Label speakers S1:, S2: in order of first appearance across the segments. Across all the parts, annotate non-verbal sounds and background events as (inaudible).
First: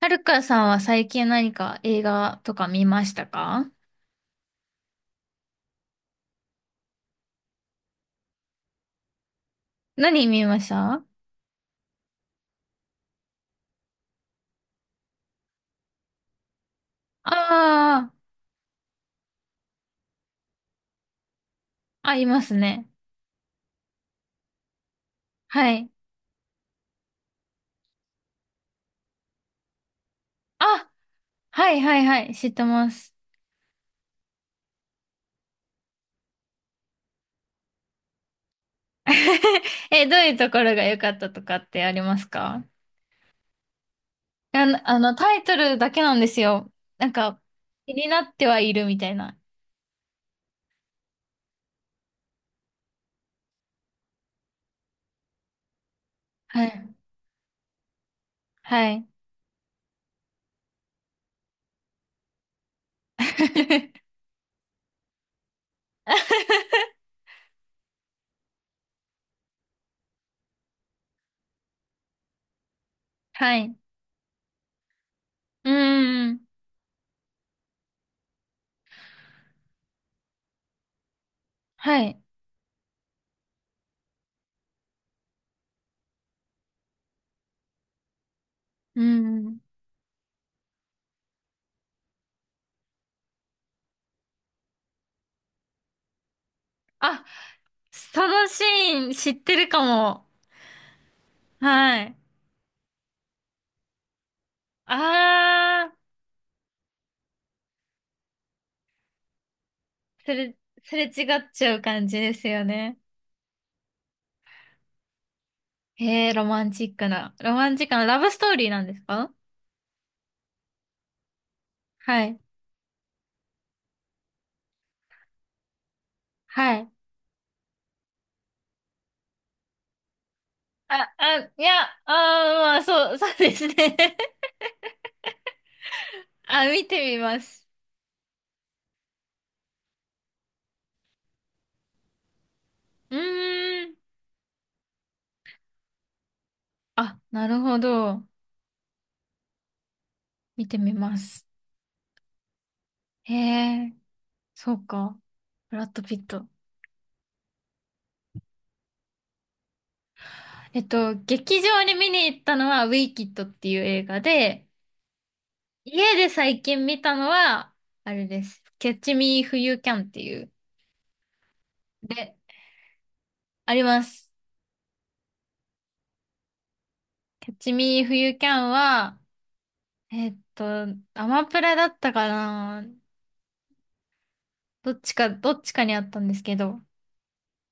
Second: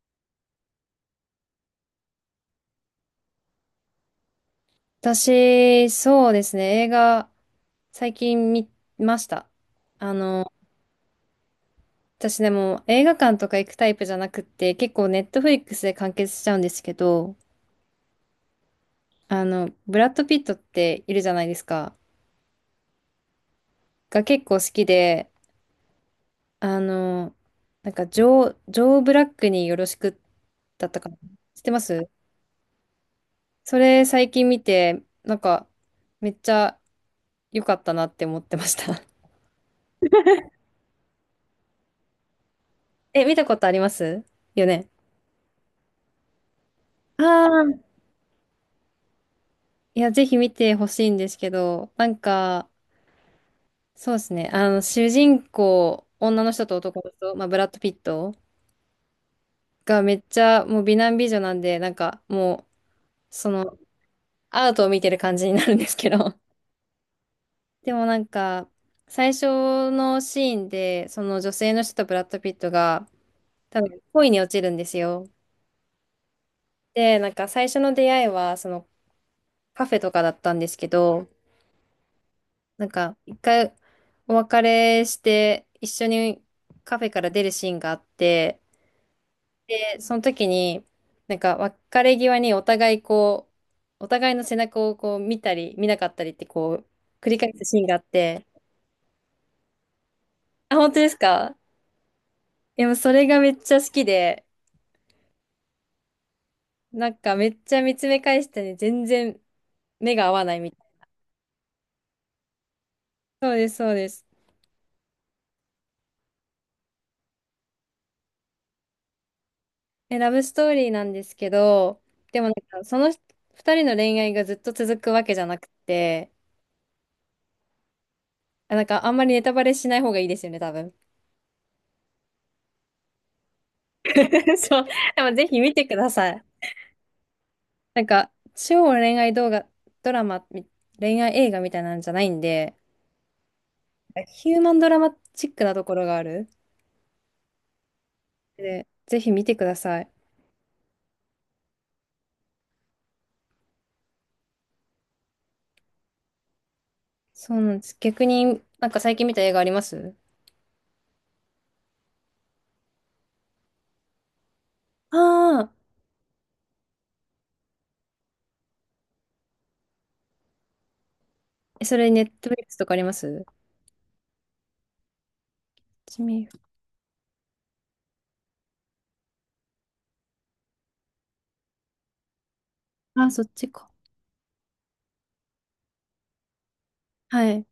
S1: はるかさんは最近何か映画とか見ましたか？
S2: 私、そうですね、映画、最近見ました。あ
S1: 何見
S2: の、
S1: ましたあ？
S2: 私でも映画館とか行くタイプじゃなくって、結構ネットフリックスで完結しちゃうんですけど、
S1: あー、
S2: ブラッド・ピットっているじゃないですか。
S1: あ、いますね。
S2: が結構好きで、
S1: はい。
S2: あの、ジョー・ブラックによろしくだ
S1: あ、
S2: ったかな。知って
S1: はい
S2: ま
S1: はい
S2: す
S1: はい、知ってます。
S2: それ最近見て、めっちゃ良かったなって思ってました。
S1: (laughs) え、どういうところが良かったとかってありますか？
S2: (laughs) え、見たことあります
S1: あ
S2: よ
S1: の、
S2: ね。
S1: あの、タイトルだけなんですよ。なん
S2: あ
S1: か、
S2: あ。
S1: 気になってはいるみたいな。
S2: いや、ぜひ見てほしいんですけど、そうですね、主人公、女の
S1: は
S2: 人と
S1: い。
S2: 男の人、まあ、ブラッド・ピット
S1: はい。
S2: がめっちゃもう美男美女なんで、なんかもう、その、
S1: (laughs)
S2: アートを見てる感じになるんですけど、(laughs) でも最初のシーンで、その女性の人とブラッド・ピットが、
S1: はい。う
S2: 多分恋に落ちるんですよ。
S1: ーん。
S2: で、なんか最初の出会いは、カフェとかだったんですけど、
S1: はい。
S2: なんか、一回お別れして、一緒にカフェから出るシーンがあって、
S1: うーん。
S2: で、その時に、別れ際にお互いの背中をこう見たり、見なかったりってこう、
S1: あ、
S2: 繰り返すシーンがあっ
S1: そ
S2: て、
S1: のシーン知ってるかも。
S2: あ、本当ですか
S1: はい。
S2: でもそれがめっちゃ好きで、
S1: ああ、
S2: なんかめっちゃ見つめ返してね、全然目が合
S1: す
S2: わ
S1: れ、
S2: ないみた
S1: す
S2: い
S1: れ違っちゃう感じですよね。
S2: な。そうです、そうです。
S1: へえ、ロマンチックな。ロマンチックなラブストーリーなんですか？
S2: え、ラブストーリーなんですけど、
S1: はい。
S2: でもか、その二人の恋愛がずっと続くわけじゃなくて、
S1: はい。
S2: なんかあんまりネタバレしない方がいいですよね、多分。
S1: あ、あ、いや、ああ、いやあ、まあ、そう、(laughs) そうですね。
S2: (laughs) そう。でもぜひ見てくだ
S1: (laughs)
S2: さい。
S1: あ、見てみます。
S2: なんか、超恋愛動画、ドラマ、み恋愛映画みたいなんじゃないんで、
S1: うーん。
S2: ヒューマンドラマチックなところがある。
S1: あ、なるほど。
S2: で、ぜひ見てください。
S1: 見てみます。へえ、そうか。ブラッド・ピット。
S2: そうなんです。逆に、なんか最近見た映画あります
S1: えっと、劇場に見に行ったのは、ウィキッドっていう映画で、
S2: ああ
S1: 家で最近見たのは、あれです。キャッチミーフユーキャンっていう。
S2: ー、えそれネッ
S1: で、
S2: トフリックスとかあります
S1: あります。
S2: ちみ、
S1: キャッチミーフユーキャンは、えーっと、アマプラだったかな。
S2: あ、そっちか。
S1: どっちか、どっちかにあったんですけど、
S2: はい。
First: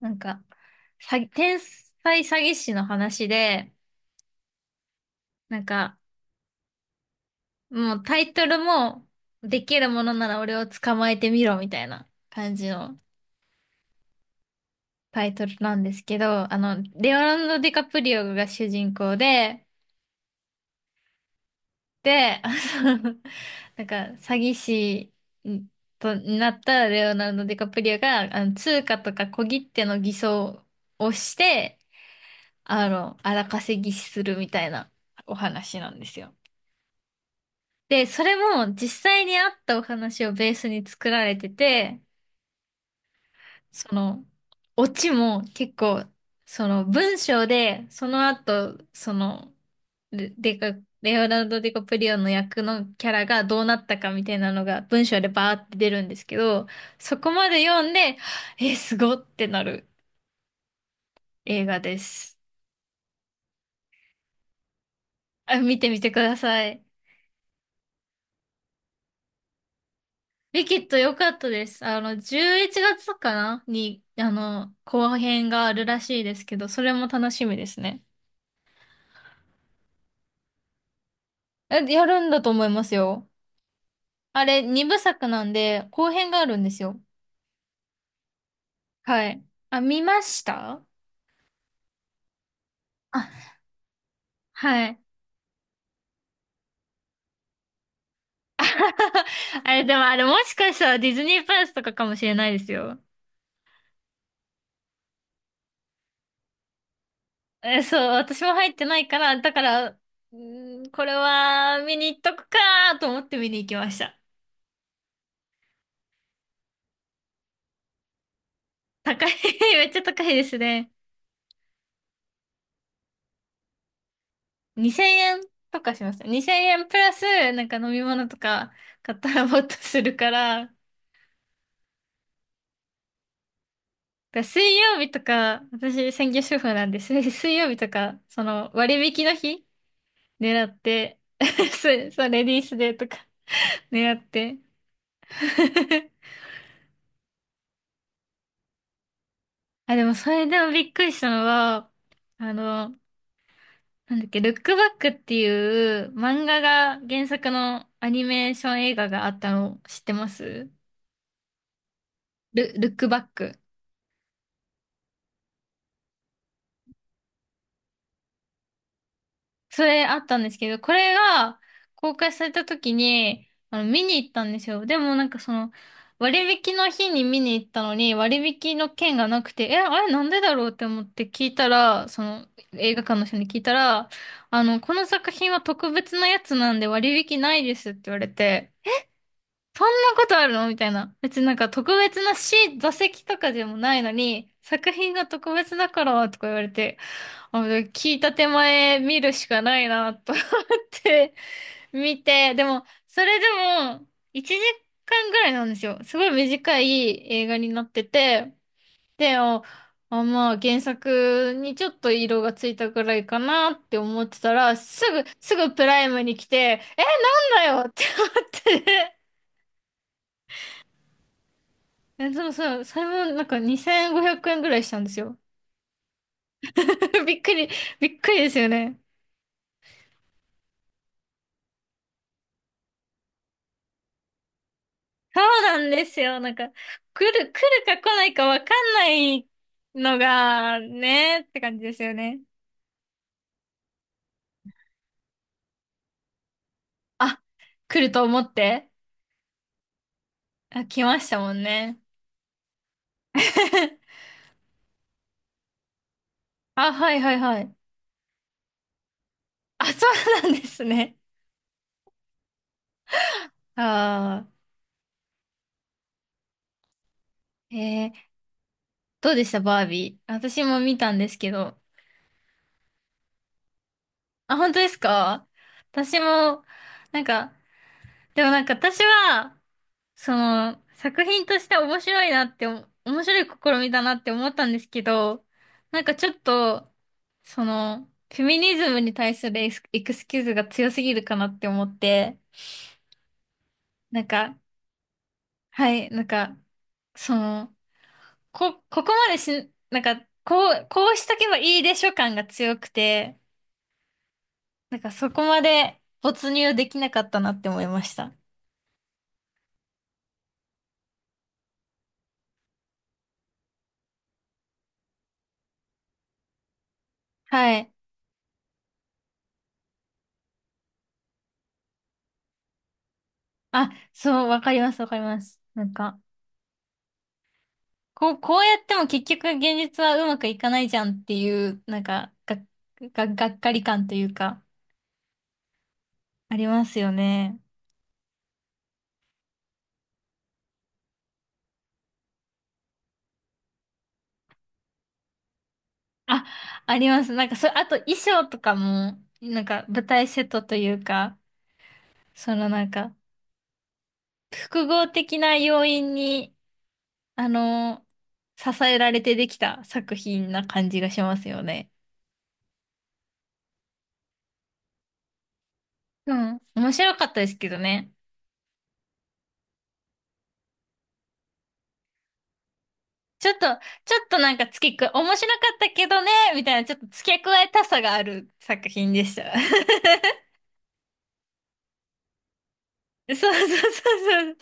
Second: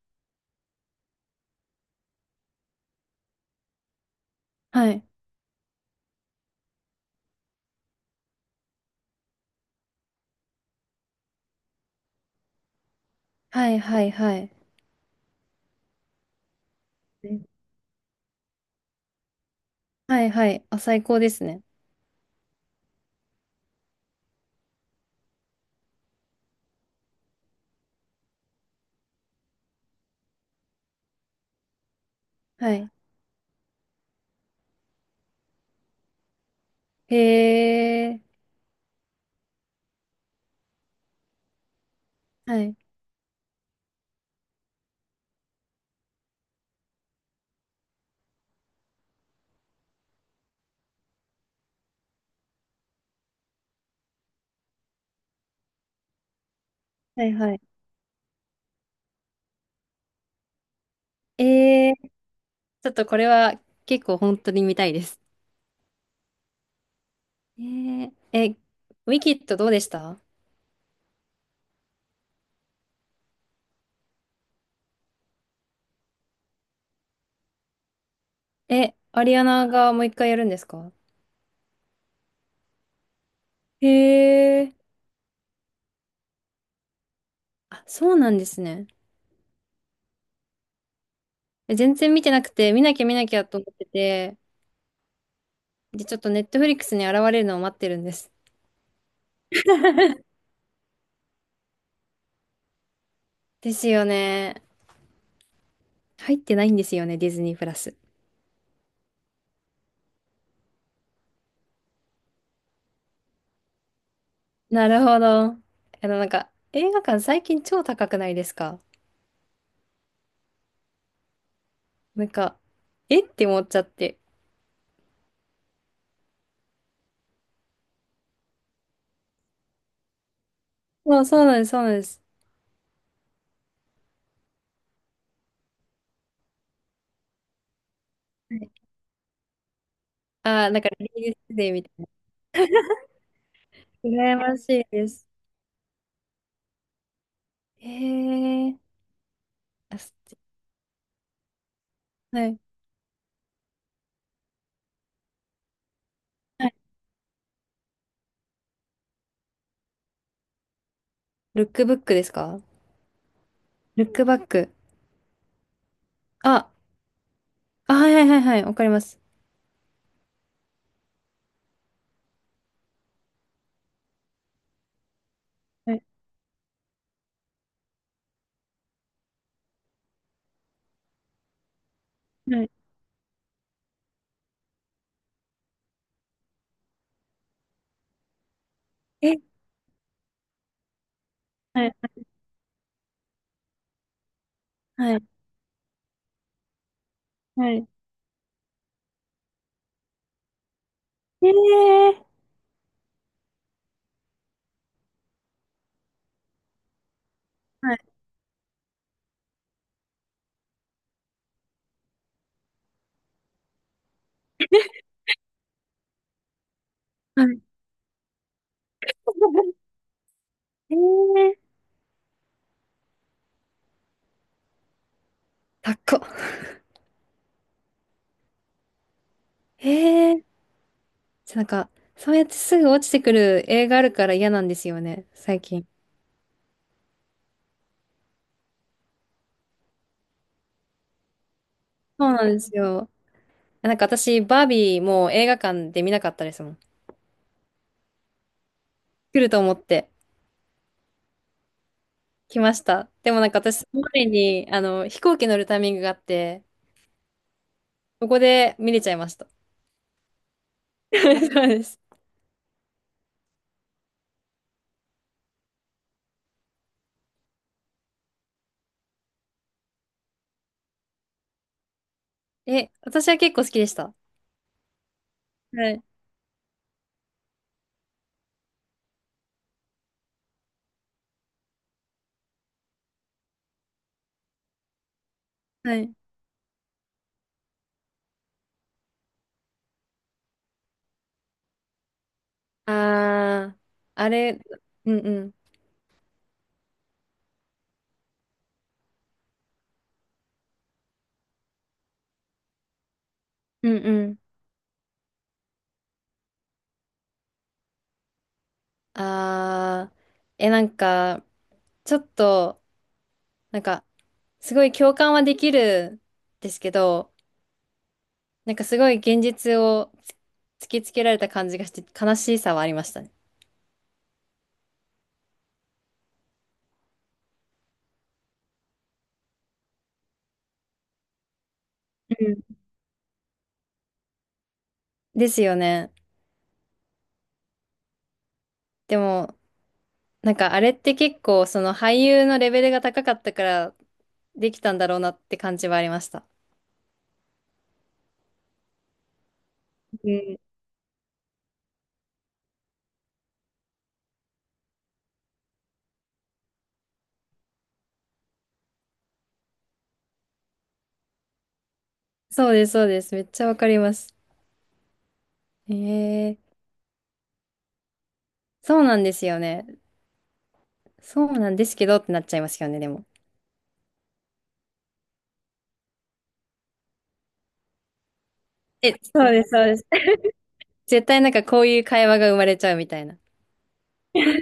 S1: なんか、詐欺、天才詐欺師の話で、
S2: はい。
S1: なんか、もうタイトルも、できるものなら俺を捕まえてみろみたいな感じの
S2: はい、はい、はい。
S1: タイトルなんですけど、あの、レオナルド・ディカプリオが主人公で、
S2: はい、はい。あ、最高ですね。
S1: で、あの、 (laughs) なんか詐欺師んとになったレオナルド・ディカプリオが、あの、通貨とか小切手の偽装をして、
S2: は
S1: あ
S2: い。
S1: の、荒稼ぎするみたいなお話なんですよ。
S2: へ
S1: で、
S2: え。
S1: それも実際にあったお話をベースに作られてて、
S2: はい。
S1: その、オチも結構、その文章で、その後、その、レデカ、レオナルド・ディカプリオの役のキャラがどうなったかみたいなのが文章でバーって出るんですけど、そ
S2: は
S1: こ
S2: い、
S1: ま
S2: はい。
S1: で読んで、え、すごってなる映画
S2: えー、
S1: です。
S2: ちょっとこれは結構本当に見たいです。
S1: あ、見てみてください。
S2: えー、え、ウィキッドどうでした
S1: ウィキッド良かったです。あの、11月かなに、あの、後編があるらしいですけど、それも楽しみですね。
S2: え、アリアナがもう一回やるんですか
S1: え、やるんだと思いますよ。
S2: へ
S1: あれ、
S2: え。
S1: 二部作なんで、後編があるんですよ。
S2: あ、そうなんですね。
S1: はい。あ、見ました？
S2: え全然見てなくて、見なきゃ見な
S1: あ、
S2: きゃと思ってて、
S1: はい。
S2: で、ちょっとネットフリックスに現れるのを待ってるんです。
S1: (laughs) あれ、でもあれ、もしかしたらディズニープラスとかかもしれないですよ。
S2: ですよね。入ってないんですよね、ディズニープラ
S1: え、
S2: ス。
S1: そう、私も入ってないから、だから、うーん、これは見に行っとくかーと思って見に行きました。
S2: なるほど。映画館最近超高くないですか
S1: 高い、(laughs) めっちゃ高いですね。
S2: なんか、えって思っちゃって。
S1: 2000円とかしました。2000円プラス、なんか飲み物とか買ったらもっとするから、
S2: そうなんです、そうなんです。
S1: だから水曜日とか、私専業主婦なんです、(laughs) 水曜日とか、その割引の日狙
S2: ああ、
S1: っ
S2: なんかレ
S1: て、
S2: ディー
S1: (laughs)
S2: スデーみたい
S1: そ
S2: な。
S1: うそう、レディースデーとか狙っ
S2: 羨ま
S1: て。
S2: しいです。
S1: (laughs)
S2: へえ。
S1: あ、
S2: あ、
S1: でも
S2: す
S1: それでもびっくりしたのは、
S2: は
S1: あ
S2: い。
S1: の、なんだっけ、ルックバックっていう漫画
S2: はい
S1: が原作のアニメーション映画があったの知ってます？
S2: ルックブックですか
S1: ル、ルックバック。
S2: ルックバック。あ、あ、はいはいはいはい。わかります。
S1: それあったんですけど、これが公開された時に、あの、見に行ったんですよ。でもなんかその、
S2: はい。
S1: 割引の日に見に行ったのに、割引の券がなくて、え、あれなんでだろうって思って聞いたら、その、
S2: はい。
S1: 映画館の人に聞いたら、あの、この作品は特別なやつなんで割引ないですって言われて、
S2: え、
S1: そんなことあるのみたいな。別になんか
S2: は
S1: 特
S2: い。
S1: 別なシー、座席とかでもないのに、作品
S2: は
S1: が
S2: い。
S1: 特別だからとか言われて、あ、
S2: はい。
S1: 聞いた手前見るしかないなと、って
S2: へえ
S1: 見
S2: ー。
S1: て、でも、それでも、1時間ぐらいなんですよ。すごい短い映画になっ
S2: はい。
S1: てて、で、あ、あ、まあ、原作にちょっと色がついたぐらいかなって思ってたら、すぐ、すぐプライムに来て、え、
S2: はい
S1: なんだよって思って。
S2: へえー。
S1: (laughs) え、でもさ、それもなんか2500円ぐらいしたんですよ。
S2: 高っこ。
S1: (laughs) びっくり、びっくりですよね。
S2: へえー。なんか、そうやってすぐ落ちてくる映画あるから嫌なんですよね、
S1: そ
S2: 最
S1: うな
S2: 近。
S1: んですよ。なんか、来る、来るか来ないかわかんないのが、ね、って感じですよ
S2: そう
S1: ね。
S2: なんですよ。なんか私、バービーもう映画館で見なかったですもん。
S1: あ、来ると思って。
S2: 来ると思って。
S1: あ、来ましたもんね。
S2: 来ました。でもなんか私、その
S1: (laughs)
S2: 前に、飛行機乗るタイミングがあって、
S1: あ、はいはいはい。
S2: そこで見れちゃいました。
S1: あ、そうなんです
S2: (laughs)
S1: ね。
S2: そうです。
S1: ああ、えー、どうでしたバービー。私も見たんですけど。
S2: え、私は結構好きでした。
S1: あ、本当ですか？
S2: はい。
S1: 私も、なんか、でもなんか私は、その、作品として面白いなってお、面白い試みだなって思ったんですけど、
S2: は
S1: なん
S2: い。
S1: かちょっと、その、フェミニズムに対するエスエクスキューズが強すぎるかなって思って、
S2: あー、
S1: なん
S2: あ
S1: か、
S2: れ、うんうん。
S1: はい、なんか、その、こ、ここまでし、なんか、こう、こうしとけばいいでしょ感が強くて、
S2: うんうん。
S1: なんかそこまで没入できなかったなって思いました。
S2: あー、え、なんか、ちょっと、なんか、すごい共感はできるんですけど、
S1: はい。
S2: なんかすごい現実を突きつけられた感じがして、悲しさはありましたね。
S1: あ、そう、わかります、わかります。なんか、こう、こうやっても結局現実はうまくいかないじゃんっていう、なんか、
S2: う
S1: が、
S2: ん。
S1: が、がっかり感というか、
S2: ですよね。
S1: ありますよね。
S2: でも、なんかあれって結構その俳優のレベルが高かったからできたんだろうなって感じはありまし
S1: あ、
S2: た。
S1: あります。なんか、そ、あと衣装とかも、なんか舞台
S2: う
S1: セッ
S2: ん
S1: トというか、そのなんか、複合的な要因に、あの、支えられてできた作品な感じがしますよね。
S2: そうです、そうです。めっちゃわかります。
S1: う
S2: え
S1: ん。
S2: え
S1: 面白かったですけどね。
S2: そうなんですよね。そうなんですけどってなっちゃいますよね、でも。
S1: ちょっと、ちょっとなんか付け加、面白かったけどね、みたいな、ちょっと付け加えたさがある作品
S2: え、
S1: でし
S2: そ
S1: た。
S2: うです、そう
S1: (laughs)
S2: です。絶対なんかこういう会話が生まれちゃうみたい
S1: そう
S2: な。
S1: そうそうそう。わ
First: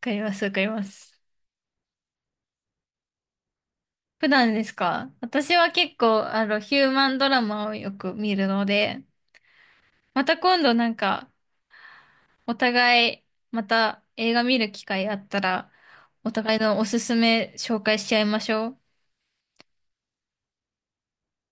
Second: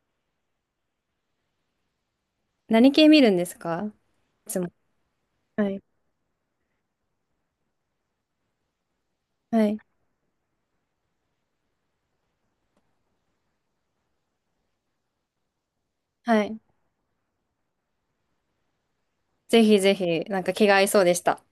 S1: かります、わかります。
S2: 何系見るんですか
S1: 普
S2: い
S1: 段
S2: つ
S1: で
S2: も。
S1: すか？私
S2: は
S1: は
S2: い。
S1: 結構、あの、ヒューマンドラマをよく見るので、
S2: はい。
S1: また今度なんか、お互い、また映画見る機会あったら、お
S2: は
S1: 互い
S2: い。
S1: のおすすめ紹介しちゃいましょう。
S2: ぜひぜひ、なんか気が合いそうでした。